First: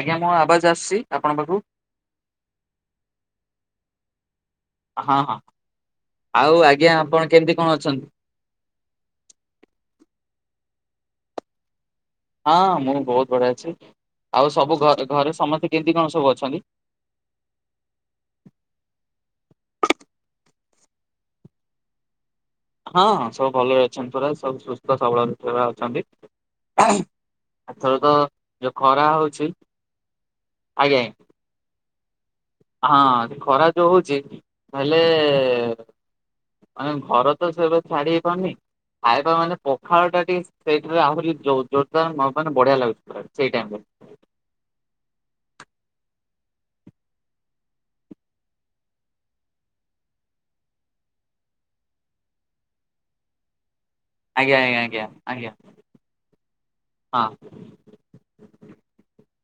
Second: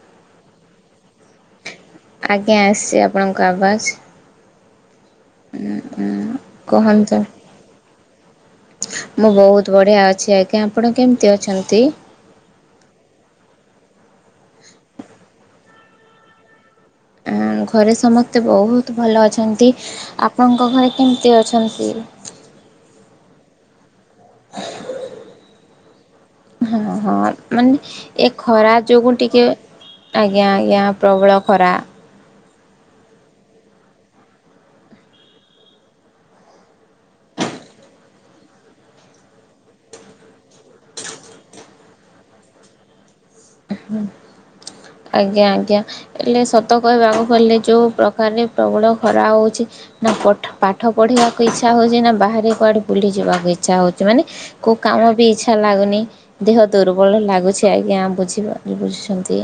ଆଜ୍ଞା ମୁଁ ଆବାଜ ଆସିଛି ଆପଣଙ୍କ ପାଖକୁ। ଆଜ୍ଞା ଆସିଛି ଆପଣଙ୍କ ଆବାଜ। ହଁ ହଁ ହଁ ଆଉ ଆଜ୍ଞା କୁହନ୍ତୁ ଆପଣ କେମିତି କଣ ଅଛନ୍ତି? ମୁଁ ବହୁତ ବଢିଆ ଅଛି ଆଜ୍ଞା। ଆପଣ କେମିତି ଅଛନ୍ତି? ହଁ ମୁଁ ବହୁତ ବଢିଆ ଅଛି ଆଉ ସବୁ ଘ ଘରେ ସମସ୍ତେ କେମିତି କଣ ସବୁ ଅଛନ୍ତି। ଘରେ ସମସ୍ତେ ବହୁତ ଭଲ ଅଛନ୍ତି। ଆପଣଙ୍କ ଘରେ କେମିତି ଅଛନ୍ତି? ହଁ ହଁ ସବୁ ଭଲରେହିଛି ରା ସବ ସୁସ୍ଥ ସବଳ ଅଛନ୍ତିଛନ୍ତି ହଁ ହଁ ମାନେ ଏ ଯୋଉ ଖରା ଯୋଗୁ ଟିକେ ହଉଛି ଆଜ୍ଞା ଆଜ୍ଞା ପ୍ରବଳ ଖରା। ହଁ ଖରା ଯୋଉ ହଉଛି ହେଲେ ମାନେ ଘର ତ ସେବେ ଛାଡି ହେଇ ପାରୁନି ଖାଇବା ମାନେ ପଖାଳ ଟା ଟିକେ ସେଇଠରେ ଆହୁରି ଜୋରଦାର ମାନେ ବଢିଆ ଲାଗୁଛି ଖ ହଁ ଆଜ୍ଞା ଆଜ୍ଞା। ହେଲେ ସତ କହିବାକୁ ଗଡ଼ଲେ ଯେଉଁ ପ୍ର୍ରକାରରେ ପ୍ରବଳ ଖରା ହେଉଛି ନାଠ ପାଠ ପଢ଼ିବାକୁ ଇଚ୍ଛା ହେଉଛି ନା ବାହାରେ କୁଆଡ଼େ ବୁଲିଯିବାକୁ ଇଚ୍ଛା ହେଉଛି। ମାନେ ଆଜ୍ଞା କୋଉ ଆଜ୍ଞା ଆଜ୍ଞା କାମ ବି ଆଜ୍ଞା ଇଚ୍ଛା ଲାଗୁନି ଦେହ ଦୁର୍ବଳ ହଁ ଲାଗୁଛି ଆଜ୍ଞା ବୁଝିବା ବୁଝୁଛନ୍ତି।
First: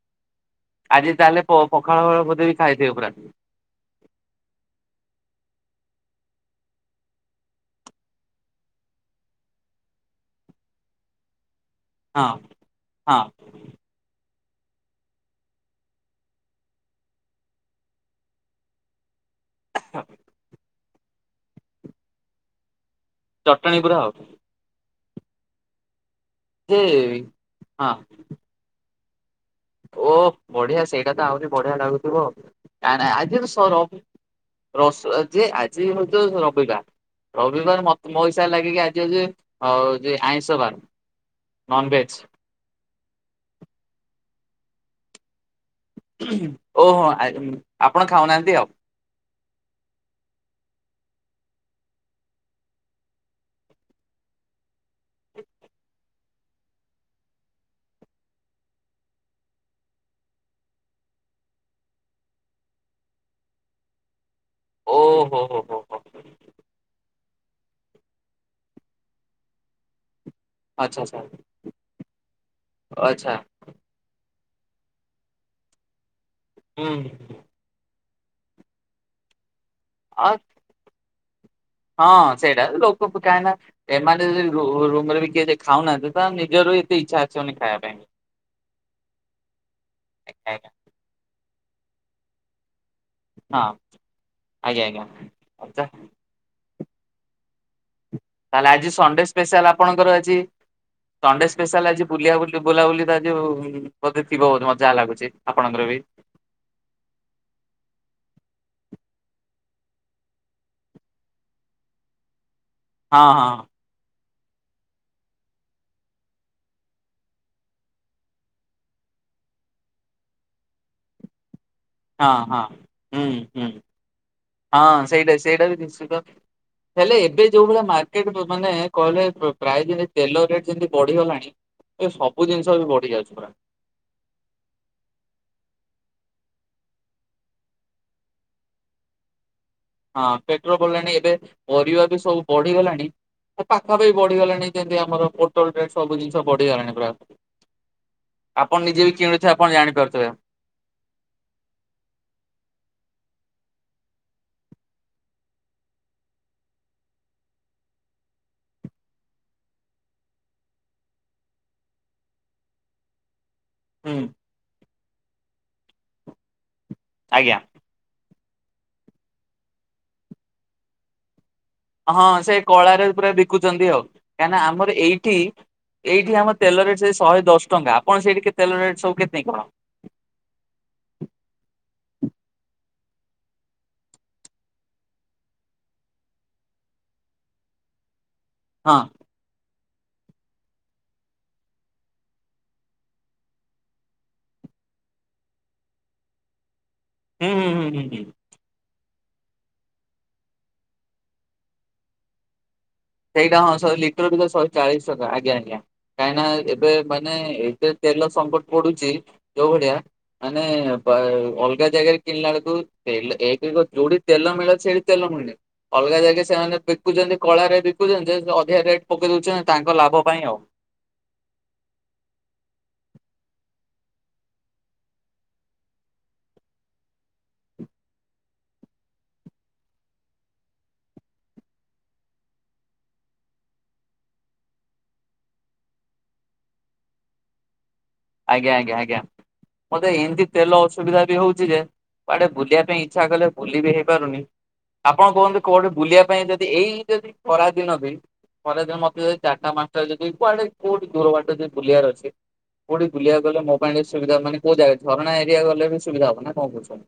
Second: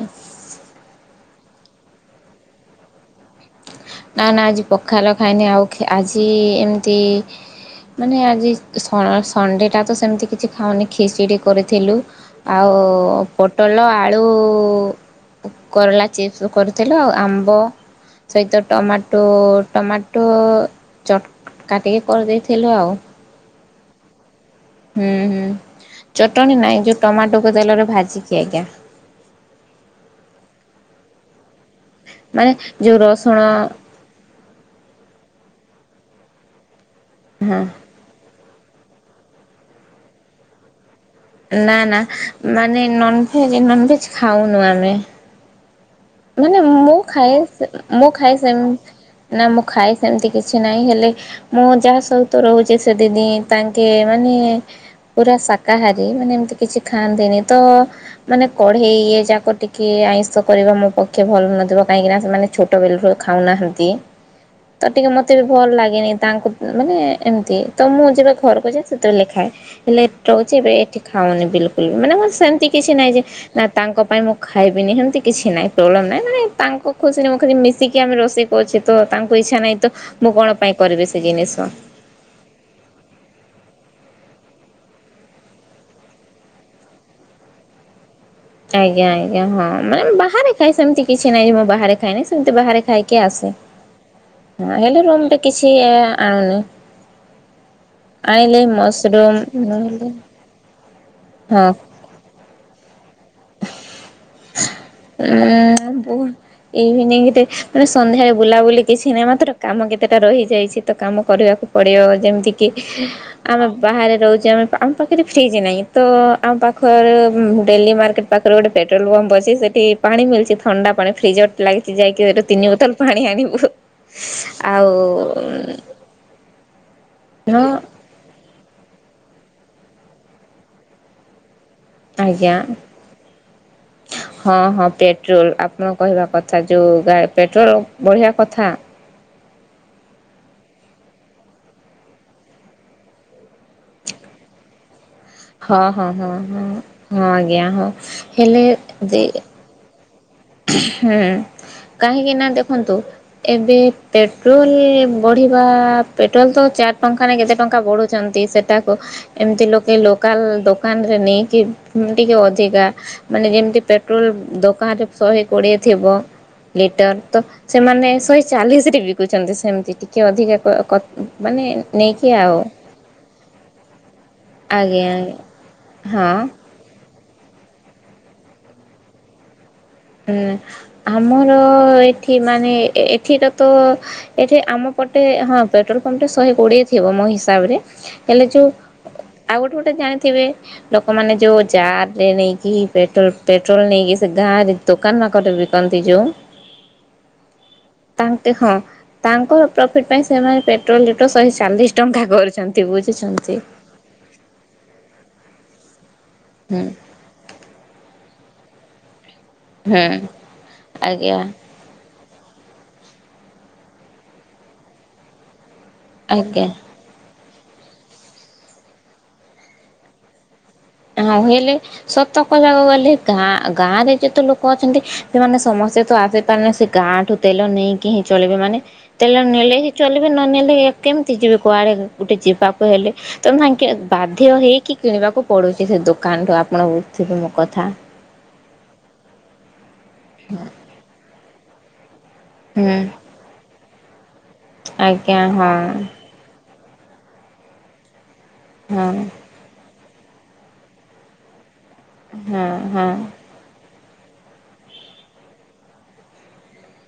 ଆଜି ତାହେଲେ ପଖାଳ ଫଖାଳ ବୋଧେ ବି ଖାଇଥିବ ପୁରା ନା ନା ଆଜି ପଖାଲ ଖାଇନି ଆଉ ଆଜି ଏମିତି ମାନେ ଆଜି ସଣ୍ଡେ ଟା ତ ସେମିତି କିଛି ଖାଉନି ଖିଚିଡି କରିଥିଲୁ ହଁ ଆଉ ହଁ ପୋଟଲ ଆଳୁ ଉ କରଲା ଚିପ୍ସ କରିଥିଲୁ ଆଉ ଆମ୍ବ ସହିତ ଟମାଟ ତୋ ଟମାଟୋ ଚଟ କାଟିକି କରିଦେଇଥିଲୁ ଆଉ। ଚଟଣୀ ପୁରା ଆଉ। ହୁଁ ହୁଁ। ଚଟଣି ଯେ ନାହିଁ ଯେଉଁ ଟମାଟୋକୁ ତେଲରେ ହଁ ଭାଜିକି ଆଜ୍ଞା। ଓ ବଢିଆ ସେଇଟା ତ ଆହୁରି ବଢିଆ ଲାଗୁଥିବ ମାନେ ଯୋଉ କାହିଁ ନାଁ ରସୁଣ ଆଜି ର ଯେ ଆ ସେ ହଉଛ ରବିକା ହଁ ରବିବାର ମତ ମ ଲାଗେ କି ଆଜି ଆଉ ଆଇଁଷ ବାର ନା ନା ନନଭେଜ ମାନେ ନନଭେଜ ନନଭେଜ ଖାଉ ନୁ ଆମେ। ମାନେ ମୁଁ ଓହୋ ଆ ଖାଏ ଆପଣ ମୁଁ ଖାଉନାହାନ୍ତି ଖାଏସ ଆଉ ନା ମୁଁ ଖାଏ ସେମିତି କିଛି ନାହିଁ ହେଲେ ମୁଁ ଯାହା ସହିତ ରହୁଛି ସେ ଦିିଦି ତାଙ୍କେ ମାନେ ପୁରା ଶାକାହାରୀ ମାନେ ଏମିତି କିଛି ଖାଆନ୍ତିନି ତ ମାନେ କଢ଼େଇ ଇ ଯାକ ଟିକେ ଆଇଁଷ କରିବା ମୋ ପକ୍ଷେ ଭଲ ନଥିବ କାହିଁକିନା ସେମାନେ ଛୋଟ ବେଲରୁ ଖାଉନାହାନ୍ତି। ତ ଟିକେ ମତେ ଓହୋ ବି ହୋ ଭଲ୍ ହୋ ହୋ ଲାଗେନି ତାଙ୍କୁ ମାନେ ଏମିତି ତ ମୁଁ ଯେବେ ଘରକୁ ଯାଏଁ ସେତେବେଲେ ଖାଏ ହେଲେ [unintelligible] ଏବେ ଏଠି ଆଚ୍ଛା ଆଚ୍ଛା ଖାଉନି ବିଲକୁଲ ମାନେ ମୁଁ ସେମିତି କିଛି ନାଇଁ ଯେ ଆଚ୍ଛା ନା ତାଙ୍କ ପାଇଁ ମୁଁ ଖାଇବିନି ହେମିତି କିଛି ନାଇଁ। [unintelligible] ମାନେ ହୁଁ। ତାଙ୍କ ଖୁସିରେ ମୁଁ ଖାଲି ମିଶିକି କି ଆମେ ରୋଷେଇ କରୁଛେ ତ ତାଙ୍କୁ ଇଚ୍ଛା ନଇଁ। ତ ଅ ମୁଁ କଣ ପାଇଁ କରିବି? ସେଇ ଜିନିଷ ହଁ ସେଇଟା ଲୋକ କାଇଁ ନା ଏମାନେ ଯଦି ରୁ ରୁ ରୁମରେ ବି କିଏ ଯେ ଖାଉନାହାନ୍ତି ତ ନିଜର ଏତେ ଇଚ୍ଛା ଆସିବନି ଖାଇବା ପାଇଁ ବି। ଆଜ୍ଞା ଆଜ୍ଞା ହଁ ମାନେ ବାହାରେ ଆଜ୍ଞା ଖାଏ ସେମିତି କିଛି ନାଇଁ ବା ବାହାରେ ଖାଏନି ସେିତି ବାହାରେ ଖାଇ [unintelligible] ଆସେ ଆଜ୍ଞା ହଁ ହୁଁ ଆଜ୍ଞା ହେଲେ ରୁମକେ କିଛି ଆଜ୍ଞା। ଆଣୁନି। ଆଇଁଲେ ତାହେଲେ ଆଜି ସଣ୍ଡେ ମସରୁମ ସ୍ପେଶାଲ ଆପଣଙ୍କର ନହେଲେ ଆଜି ସଣ୍ଡେ ହଁ ସ୍ପେଶାଲ ଆଜି ବୁଲିିଆ ବୁଲି ବୁଲାବୁଲି ଦା ଯୋଉ ବୋଧେ ଯିବ ବୋଧେ ମଜା ଲାଗୁଚି ଆପଣଙ୍କର ବି। ବହୁ ଇଭିନିଂରେ ମାନେ ସନ୍ଧ୍ୟାରେ ବୁଲାବୁଲି କି [unintelligible] [unintelligible] ହଁ ହଁ ଆମ ପାଖରେ ଫ୍ରିଜ୍ ନାହିଁ ତ ପାଖରେ ଗୋଟେ ପେଟ୍ରୋଲ ପମ୍ପ ଅଛି ସେଠି ପାଣି ମିଳୁଛି ଥଣ୍ଡା ପାଣି ଫ୍ରିଜର ଲାଗିଛି ଯାଇକି ସେଠୁ ହଁ ତିନି ବୋତଲ ପାଣି ଆଣିବୁ ହଁ ହୁଁ ଆଉ ହୁଁ ପ୍ରାୟ ହଁ [unintelligible] ତେଲ ରେଟ୍ ଯେମିତି ବଢିଗଲାଣି ଏ ସବୁ ଆଜ୍ଞା ଜିନିଷ ବି ବଢି ଯାଉଛି ପୁରା ହଁ ହଁ ପେଟ୍ରୋଲ ଆପଣ କହିବା କ ତା ଯୋଉ ଗା ପେଟ୍ରୋଲ ବଢିଆ କଥା। ହଁ ପେଟ୍ରୋ ବଢିଲାଣି ଏବେ ପରିବା ବି ସବୁ ବଢିଗଲାଣି ପାଖାପାଖି ବଢିଗଲାଣି ଯେମିତି ଆମର ପୋଟଲ ହଁ ରେଟ୍ ହଁ ସବୁ ହଁ ଜିନିଷ ହଁ ବଢିଗଲାଣି ପୁରା। ହଁ ଆଜ୍ଞା ହଁ ହେଲେ ଆପଣ ନିଜେ ବି ଯେ କିଣୁଥିବେ ଆପଣ ଜାଣିପାରୁଥିବେ ହୁଁ କାହିଁକି ନା ଦେଖନ୍ତୁ ଏବେ ପେଟ୍ରୋଲ ବଢିବାଆ ପେଟ୍ରୋଲ ତ ଚାରି ଟଙ୍କା ନା କେତେ ଟଙ୍କା ବଢୁଛନ୍ତି ସେଟାକୁ ଏମତି ଲୋକେ ଲୋକାଲ ଦୋକାନରେ ନେଇକି ଟିକେ ଅଧିକା ମାନେ ଯେମତି ହୁଁ ପେଟ୍ରୋଲ ଦୋକାନରେ ଶହେ କୋଡ଼ିଏ ଥିବ। ଲିଟର ତ ଆଜ୍ଞା। ସେମାନେ ଶଏ ଚାଲିଶରେ ବିକୁଚନ୍ତି ସେମତି ଟିକେ ଅଧିକା କ କ ହଁ ସେ କଳାରେ ପୁରା ବିକୁଛନ୍ତି ଆଉ କାହିଁକିନା ଆମର ଆଜ୍ଞା ଆଜ୍ଞା ଏଇଠି ହଁ ଏଇଠି ଆମ ତେଲରେ ସେଇ ଶହେ ଦଶ ଟଙ୍କା। କଣ ସେଇଠି [unintelligible] ତେଲ ରେଟ ସବୁ କେତେଁ କଣ? ହୁଁ ଆମର ଏଠି ମାନେ ଏଠିକା ତ ଏଠି ଆମ ପଟେ ହଁ ପେଟ୍ରୋଲ ପମ୍ପ ଟା ଶହେ କୋଡିଏ ଥିବ ମୋ ହିସାବରେ ହେଲେ ଯୋଉ ହଁ ଆଉ ଗୋଟେ ଗୋଟେ ଜାଣିଥିବେ ଲୋକମାନେ ଯୋଉ ଜାର ରେ ନେଇକି ପେଟ୍ରୋଲ ପେଟ୍ରୋଲ ନେଇକି ସେ ଗାଁ ରେ ଦୋକାନ ମାନଙ୍କରେ ବିକନ୍ତି ଯୋଉ ହୁଁ ହୁଁ ହୁଁ ହୁଁ। ତାଙ୍କର ପ୍ରଫିଟ ପାଇଁ ସେମାନେ ପେଟ୍ରୋଲ ଲିଟର ଶହେ ଚାଳିଶ ଟଙ୍କା କରିଛନ୍ତି। ସେଇଟା ହଁ ଶହେ ଲିଟର ବି ତ ଶହେ ଚାଳିଶ ଟଙ୍କା ଆଜ୍ଞା ଆଜ୍ଞା। କାହିଁନା ହୁଁ ଏବେ ମାନେ ଏତେ ତେଲ ସଟ୍ କଟ୍ ପଡୁଛି ଯୋଉ ଭଳିଆ ହୁଁ ମାନେ ଆଜ୍ଞା ଅଲଗା ଜାଗାରେ କିଣିଲା ବେଳକୁ ଏକରେ ତ ଯୋଉଠି ତେଲ ମିଳେ ସେଠି ତେଲ ମିଳୁ ଅଲଗା ଜାଗା ଆଜ୍ଞା। ସେମାନେ ବିକୁଛନ୍ତି। କଳାରେ ବି। ବିକୁଛନ୍ତି ଅଧିକା ରେଟ୍ ପକେଇ ଦଉଛନ୍ତି ତାଙ୍କ ଲାଭ ପାଇଁ ଆଉ। ହଉ ହେଲେ ସତ କହିବାକୁ ଗଲେ ଗାଁ ଗାଁ ରେ ଯେତେ ଲୋକ ଅଛନ୍ତି ସେମାନେ ସମସ୍ତେ ତ ଆସିପାରନେ ସେ ଗାଁ ଠୁ ତେଲ ନେଇକି ହିଁ ଚଳିବେ ମାନେ ତେଲ ନେଲେ ହିଁ ଚଲିବେ ନ ନେଲେ କେମିତି ଯିବେ କୁଆଡେ ଗୋଟେ ଯିବାକୁ ହେଲେ ତମ ସାଙ୍ଗେ ବାଧ୍ୟ ହେଇକି କିଣିବାକୁ ପଡୁଛି ସେ ଦୋକାନୁ ରୁ ଆପଣଥିବେ ମୋ କଥା। ଆଜ୍ଞା ଆଜ୍ଞା। ମତେ ଏମିତି ତେଲ ଅସୁବିଧା ବି ହଉଛି ଜି ଯେ କୁଡେ ବୁଲିବା ହୁଁ ପାଇଁ ଇଚ୍ଛା କଲେ ବୁଲିି ହେଇି ପାରୁନି। ଆପଣ ଆଜ୍ଞା କୁହନ୍ତୁ ହଁ କୋଉଆଡେ ବୁଲିବା ପାଇଁ ଯେ ଏଇ ଯଦି ଖରାଦିନ ବି ଘରେ ଯୋଉ ହଁ ମକି ଚାଟା ମା ଇଛା ହେଉଛି ଯଦି କୁଆଡେ କୋଉଠି ଦୂର ବାଟ ବୁଲିବାର ଅଛି। ହଁ କଉଠି ହଁ ବୁଲିଆକୁ ଗଲେ ମ ପାଣିର ବି ସୁବିଧା ମାନେ କୋଉ ଜାଗା ଝରଣା ଏରିଆ ଗଲେ ବି ସୁବିଧା ହବ ନା କଣ କହୁଛ?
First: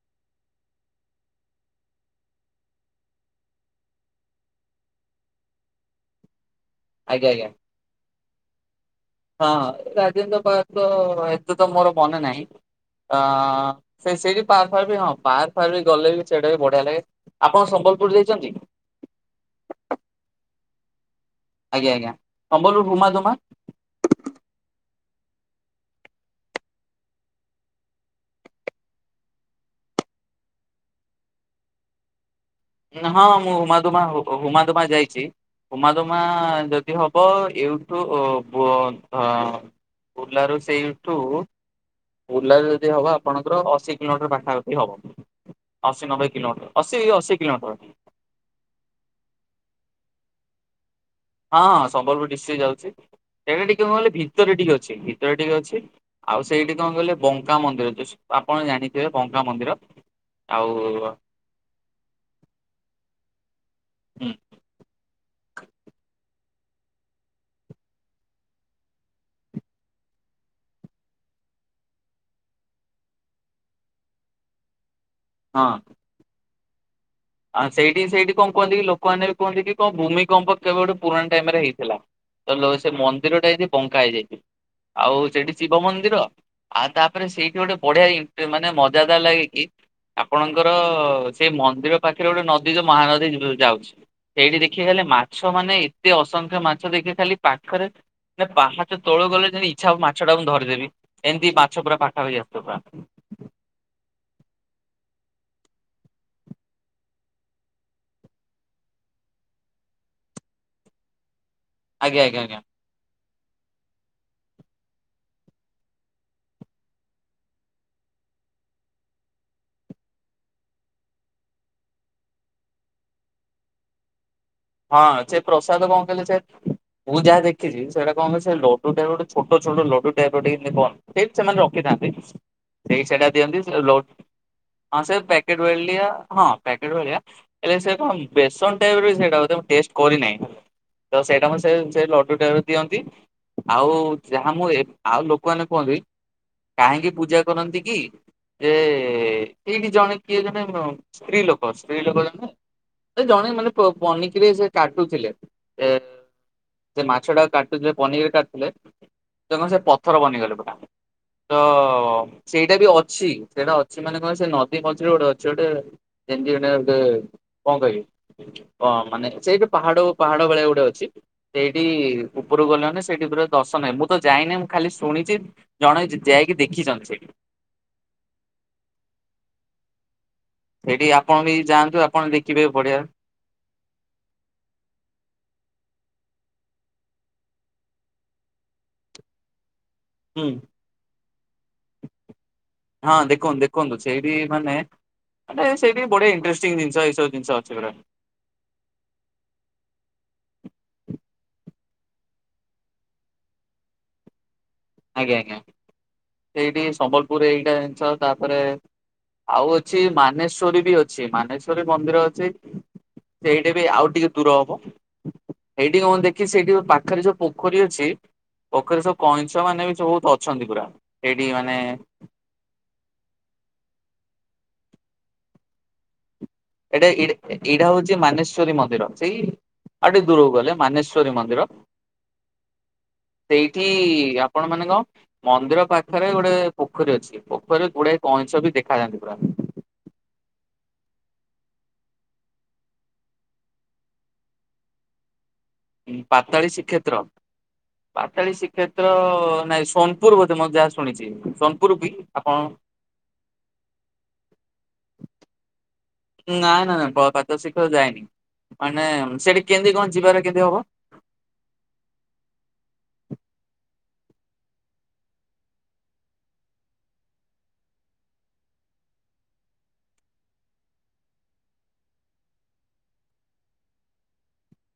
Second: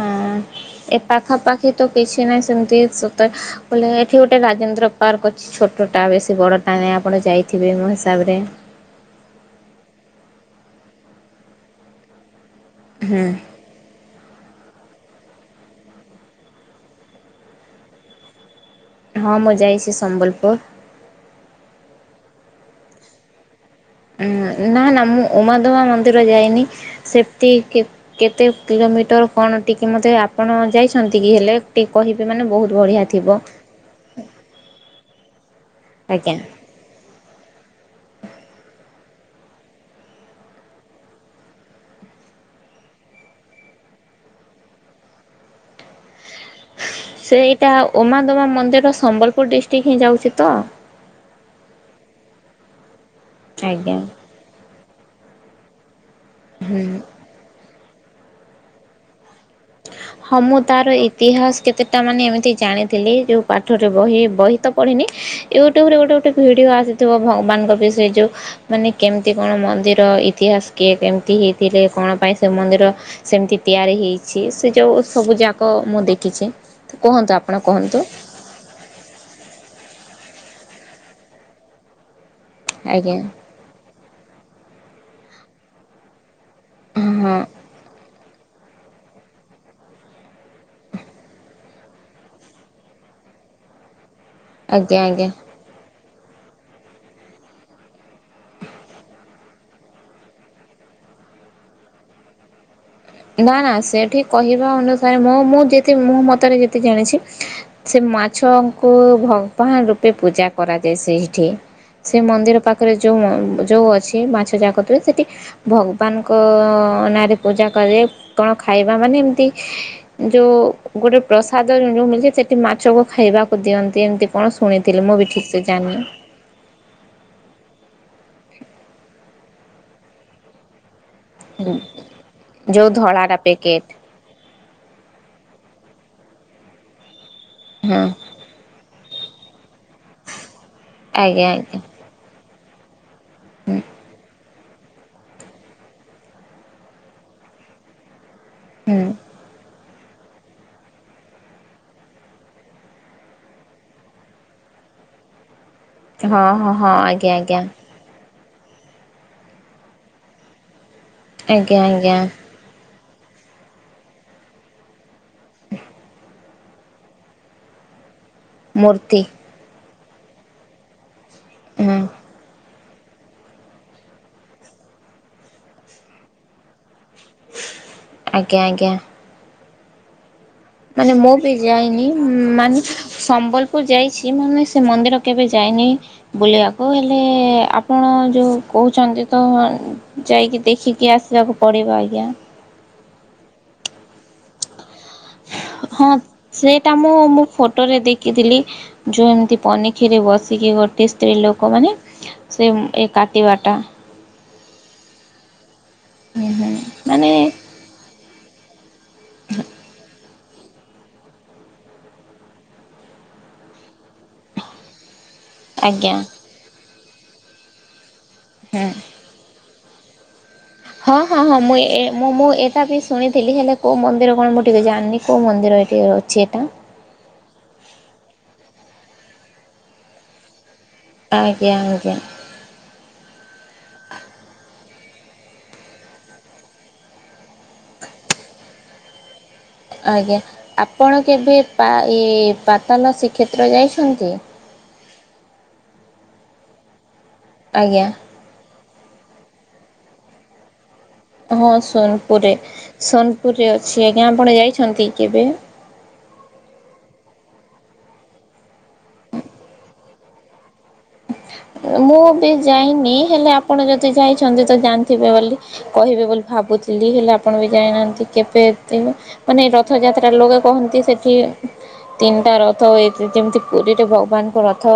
ହଁ ଏ ପାଖାପାଖି ତ କିଛି ନାହିଁ ସେମିତି ସେତେ ବୋଲେ ଏଠି ଗୋଟେ ରାଜେନ୍ଦ୍ର ପାର୍କ ଅଛି ଛୋଟଟା ବେଶୀ ବଡ ତାଲେ ଆପଣ ଆଜ୍ଞା ଆଜ୍ଞା ଯାଇଥିବେ ମୋ ହିସାବରେ? ହଁ ରାଜେନ୍ଦ୍ର ପାର୍କ ତ ଏତେ ତ ମୋର ମନେ ନାହିଁ। ହୁଁ ଆଁ ସେ ସେଇଠି ପାର୍କ ଫାର୍କ ବି ହଁ ପାର୍କ ଫାର୍କ ବି ଗଲେ ବି ସେଇଟା ବି ବଢିଆ ଲାଗେ ଆପଣ ସମ୍ବଲପୁର ଯାଇଛନ୍ତି? ହଁ ମୁଁ ଯାଇଛି ସମ୍ବଲପୁର। ଆଜ୍ଞା ଆଜ୍ଞା ସମ୍ବଲରୁ ବୁମା ଦୁମା। ଉଁ ନା ନା ମୁଁ ଉମାଦମା ମନ୍ଦିର ଯାଇନି ସେମତି କେତେ କିଲୋମିଟର କଣ ଟିକେ ମତେ ଆପଣ ଯାଇଛନ୍ତି କି ହେଲେ ଟିକେ କହିବେ ମାନେ ବହୁତ ବଢ଼ିଆ ହଁ ଥିବ ମୁଁ ହୁମାଦୁମା ହୁମାଦୁମା ଯାଇଛି ହୁମାଦୁମା ଆଜ୍ଞା ଯଦି ହବ ଏଠୁ ହଁ ପୁଲାରୁ ସେଇଠୁ ଓଲା ଯଦି ହବ ଆପଣଙ୍କର ଅଶି କିଲୋମିଟର ପାଖାପାଖି ହବ। ଅଶୀ ନବେ କିଲୋମିଟର ଅଶୀ ଅଶୀ ସେଇଟା କିଲୋମିଟର ହଁ ଉମାଦମା ମନ୍ଦିର ସମ୍ବଲପୁର ଡିଷ୍ଟ୍ରିକଟ ହିଁ ଯାଉଛି ତ। ହଁ ହଁ ସମ୍ବଲପୁର ଡିଷ୍ଟ୍ରିକ୍ଟ ଯାଉଛି ସେଇଟା ଟିକେ ଆଜ୍ଞା କହଲେ ଭିତରେ ଟିକେ ଅଛି। ଭୀିତରେ ଟିକେ ଅଛି। ଆଉ ସେଇଠି ହୁଁ କଣ କହିଲେ ବଙ୍କା ମନ୍ଦିର ଆପଣ ଜାଣିଥିବେ ମନ୍ଦିର ହଁ ମୁଁ ଆଉ ତାର ଇତିହାସ କେତେଟା ମାନେ ଏମିତି ଜାଣିଥିଲି ଯୋଉ ପାଠରେ ବହି ହୁଁ ବହି ତ ପଢ଼ିନି ୟୁଟ୍ୟୁବରେ ଗୋଟେ ଗୋଟେ ଭିଡ଼ିଓ ଆସିଥିବ ଭଗବାନଙ୍କ ବିଷୟ ଯେଉଁ ମାନେ କେମିତି କଣ ମନ୍ଦିର ଇତିହାସ କିଏ କେମିତି ହେଇଥିଲେ କଣ ପାଇଁ ସେ ମନ୍ଦିର ସେମିତି ତିଆରି ହେଇ ଅଛି ସେ ଯୋଉ ସବୁଯାକ ମୁଁ ଦେଖିଛି। ତ କୁହନ୍ତୁ ଆପଣ ଆଁ କୁହନ୍ତୁ ସେଇଠି ସେଇଠି କଣ କୁହନ୍ତି କି ଲୋକମାନୋନ କହନ୍ତି କି କଣ ଭୂମି ମ୍ପ କେବେ ଗୋଟେ ପୁରୁଣା ଟାଇମ ରେ ହେଇଥିଲା। ତାହଲେ ସେ ଆଜ୍ଞା ମନ୍ଦିରଟା ହେଇଛି ବଙ୍କା ହେଇଯାଇଛି। ଆଉ ସେଠି ଶିବ ମନ୍ଦିର ଆଉ ତାପରେ ହଁ ସେଇଠି ଗୋଟେ ବଢିଆଣ୍ ମାନେ ମାନେ ମଜାଦାର ଲାଗିକି ଆପଣଙ୍କର ସେଇ ମନ୍ଦିର ପାଖରେ ଗୋଟେ ନଦୀ ଯ ମହାନଦୀ ଯାଉଛି ସେଇଠି ଦେଖି ଆଜ୍ଞା ଗଲେ ଆଜ୍ଞା ମାଛ ମାନେ ସେ ଅସଂଖ୍ୟ ମାଛ ଦେଖି ଖାଲି ପାଖରେ ପାହାଚ ତୋଳ ଗଲେ ଯେତି ଇଚ୍ଛା ହବ ମାଛ ଟା ମୁଁ ଧରିଦେବି। ଏମିତି ମାଛ ପୁରା ପାଖା ହେ ଆସିବ ପୁରା ନା ନା ସେଠି କହିବା ଅନୁସାରେ ମୁଁ ମୁଁ ଯେ ମୋ ମତରେ ଯେତିି ଜାଣିଛି ସେ ମାଛଙ୍କୁ ଭଗବାନ ରୂପେ ପୂଜା କରାଯାଏ ସେଇଠି। ସେ ଆଜ୍ଞା ଆଜ୍ଞା ଆଜ୍ଞା। ମନ୍ଦିର ପାଖରେ ଯୋଉ ଯେଉଁ ଅଛି ମାଛ ଯାଗତୁଏ ସେଠି ଭଗବାନଙ୍କ ନାଁରେ ପୂଜା କରାଯାଏ। କଣ ଖାଇବା ମାନେ ଏମତି ଯୋଉ ଗୋଟେ ପ୍ରସାଦ ଯୋଉ ମିଳିଛି ସେଠି ମାଛକୁ ଖାଇବାକୁ ଦିଅନ୍ତି ଏମିତି କଣ ଶୁଣିଥିଲି ହଁ ମୁଁ ବି ସେ ଠିକ୍ ପ୍ରସାଦ ଜାଣିନି। କଣ କହିଲେ ସେ ମୁଁ ଯାହା ଦେଖିଛି ସେଟା କମ ସେ ଲୁ ଟାଇପ ଗୋଟ ଛୋଟ ଛୋଟ ଲୁ ଟାଇପ ର ଟେମି କହନ ସେଇଠ ସେମାନେ ରଖିଥାନ୍ତି ଯୋଉ ସେଇ ସେଇଟା ଧଳାଟା ଦିଅନ୍ତି ପ୍ୟାକେଟ ଲୋ ହଁ ସେ ପ୍ୟାକେଟ୍ ବେଳଲିଆ ହଁ ପ୍ୟାକେଟ ଭଳିଆ ଏ ସେ ହଁ କ ବେେଶଣ୍ ଟା ଏବ ସେଟ ଟେଷ୍ଟ କରି ନାହିଁ ତ ଆଜ୍ଞା ସେଇଟା ମ ସେ ଆଜ୍ଞା ସେ ଲଟୁ ଟାଇପ ର ଦିଅନ୍ତି ହୁଁ ଆଉ ଯ ହ ମୁଁ ଆଉ ଲୋକମାନୋନ କୁହନ୍ତି କାହିଁକି ପୂଜା କରନ୍ତି କି ଯେ ହୁଁ। ଏଇ ଜଣେ କିଏ ଜଣେ ସ୍ତ୍ରୀ ଲୋକ ସ୍ତ୍ରୀ ଲୋକ ଜଣେ ଜଣେ ମାନେ ବ ସେ କାଟୁଥିଲେ ଏ ହଁ ହଁ ହଁ ଯେ ଆଜ୍ଞା ମାଛ ଟା ଆଜ୍ଞା କାୁ ଯେ ପନି କାଟୁ ତ ସେ ପଥର ବନିଗଲେ ପୋଟା ତ ଆଜ୍ଞା ଆଜ୍ଞା। ସେଇଟା ବି ଅ ଅଛି ସେଇଟା ଅଛି ମାନେ କହ ସେ ନଦୀ ମଛିରେ ଗୋଟେ ଅଛି ଗୋଟେ ଯେମତି ଗାନେ ଗୋଟେ କଣ କହିବି ହ ମୂର୍ତ୍ତି ମାନେ ସେଇଟ ପାହାଡ ପାହାଡ ଭଳିଆ ଗୋଟେ ଅଛି ସେଇଠି ହୁଁ ଉପରୁକୁ ଗଲେ ସେଇଠି ପରେ ଦର୍ଶନହିଁ ମୁଁ ତ ଯାଇନି ମୁଁ ଖାଲି ଶୁଣିଛି ଜଣେ ଯାଇକି ଦେଖିଛନ୍ତି ସେଇଠି ଆଜ୍ଞା ଆଜ୍ଞା ସେଇଠି ମାନେ ମୁଁ ଆପଣ ବି ଯାଆନ୍ତୁ ଯାଇନି ଆପଣ ଦେଖିବେ ମାନେ ବଢିଆ ସମ୍ବଲପୁର ଯାଇଛି ମାନେ ସେ ମନ୍ଦିର କେବେ ଯାଇନି ବୁଲିବାକୁ ହେଲେ ଆପଣ ଯୋଉ କହୁଛନ୍ତି ତ ହୁଁ। ଯାଇକି ଦେଖିକି ଆସିବାକୁ ପଡିବ ଆଜ୍ଞା। ହଁ ଦେଖନ୍ତୁ ଦେଖନ୍ତୁ ସେଇଠି ମାନେ ମାନେ ସେଇଠି ହଁ ବଢିଆ ଇଣ୍ଟରେଷ୍ଟିଂ ସେଟା ଜିନିଷ ମୁଁ ଏଇ ସବୁ ମୁଁ ଜିନିଷ ଅଛି ଫଟୋ ପୁରା। ରେ ଦେଖିଥିଲି ଯୋଉ ଏମିତି ପନିକିରେ ବସିକି ଗୋଟେ ତ୍ରୀ ସ୍ତ୍ରୀ ଲୋକମାନେେ ସେ ଏ କାଟିବାଟା ଆଜ୍ଞା ଆଜ୍ଞା ହୁଁ ହୁଁ ସେଇଠି ମାନେ ସମ୍ବଲପୁର ଏଇଟା ଜିନିଷ ତାପରେ ଆଉ ଅଛି ମାନ େଶଵରୀ ବି ଅଛି ମାନେଶ୍ଵରୀ ମନ୍ଦିର ଅଛି ସେଇଟା ବି ଆଉ ଟିକେ ଦୂର ହବ ଏଇଠି ଆଜ୍ଞା କଣ ଦେଖି ସେଇଠି ପାଖ ପାଖରେ ଯୋଉ ପୋଖରୀ ଅଛି। ହୁଁ। ପଖରେ ସବ କହ ସେମାନେ ବି ସବୁତ ହଁ ହଁ ହଁ ମୁଁ ଏ ମୁଁ ମୁଁ ଏଟା ବି ଶୁଣିଥିଲି ହେଲେ କୋଉ ମନ୍ଦିର କଣ ଟିକେ ଜାଣିନି କୋଉ ମନ୍ଦିର ଏଠି ଅଛିତ। ଏଇଟା ଏଇଟା ହଉଛି ମାନେଶ୍ଵରୀ ମନ୍ଦିର ସେଇ ଆଉ ଟିକେ ଦୂରକୁ ଗଲେ। ମାନେଶ୍ଵରୀ ମନ୍ଦିର ଆଜ୍ଞା ଆଜ୍ଞା ସେଇଠି ଆପଣ ମାନେଙ୍କ ମନ୍ଦିର ପାଖରେ ଗୋଟେ ପୋଖରୀ ଅଛି ପୋଖରୀରେ ଗୁଡାଏ କଇଁଛ ବି ଦେଖାଯାନ୍ତି ପୁରା ଆଜ୍ଞା ଆପଣ କେବେ ପା ଏ ପାତାଲ ଶ୍ରୀକ୍ଷେତ୍ର ଯାଇଛନ୍ତି। ପାତାଳୀ ଶ୍ରୀକ୍ଷତ୍ର ଆଜ୍ଞା ପାତାଳିଶ ଶିକଷ କ୍ଷେ୍ର ନା ସୋନପୁର ମ ମ ହଁ ସୋନପୁରରେ ସୋନପୁରରେ ଅଛି ଆଜ୍ଞା ଆପଣ ଯାଇଛନ୍ତି କେବେ ନାଇ ନାଇ ନାଇଁ ପାାତ ଶିଖର ଯାଇନି ମାନେ ସେଠି କେମିତି କଣ ଯିବାର କେତେ ହବ। ମୁଁ ବି ଯାଇନି ହେଲେ ଆପଣ ଯଦି ଯାଇଛନ୍ତି ତ ଜାଣିଥିବେ ବୋଲି କହିବେ ବୋଲି ଭାବୁଥିଲି ହେଲେ ଆପଣ ବି ଯାଇନାହାନ୍ତି କେବେ ଏ ମାନେ ରଥଯାତ୍ରା ଲୋକେ କହନ୍ତି ସେଠି ତିନିଟା ରଥ ଏ ଯେମିତି ପୁରୀରେ ଭଗବାନଙ୍କ ରଥ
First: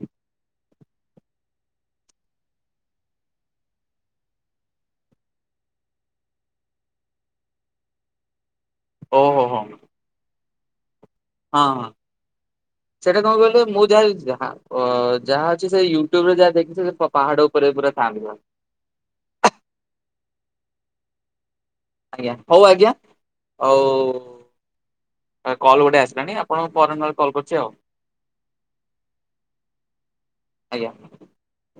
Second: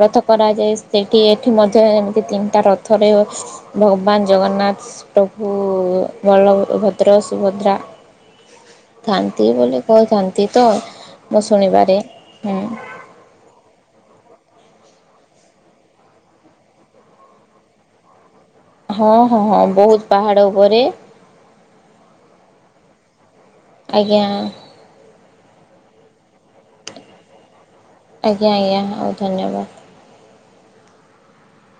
ରଥ କରାଯାଏ ସେଠି ଏଠି ମଧ୍ୟ ଯେମିତି ତିନିଟା ରଥରେ ଭଗବାନ ଜଗନ୍ନାଥ ପ୍ରଭୁ ବଲଭଦ୍ର ସୁଭଦ୍ରା ଓହୋ ଧଥାନ୍ତି ହୋ ବୋଲି କହୁଥାନ୍ତି। କି ତ ମୁଁ ହଁ ହଁ ଶୁଣିବାରେ ହୁଁ ସେଟା କଣ କହିଲେ ମୁଁ ଯାହା ଯଛି ଯାହା ଅ ଯାହା ଅଛି ସେ ୟୁଟ୍ୟୁବ ରେ ଯାହା ଦେଖି ପାହାଡ ଉପରେ ପୁରା ଥଲିବ ହଁ ହଁ ହଁ ବହୁତ ପାହାଡ଼ ଉପରେ ଆଜ୍ଞା ହଉ ଆଜ୍ଞା ଆଉ ଆଜ୍ଞା କଲ୍ ଗୋଟେ ଆସିଲାଣି ଆପଣଙ୍କୁ ପରେ ନହେଲେ କଲ୍ କରୁଛି ଆଉ। ଆଜ୍ଞା ଆଜ୍ଞା ହଉ ଧନ୍ୟବାଦ। ଆଜ୍ଞା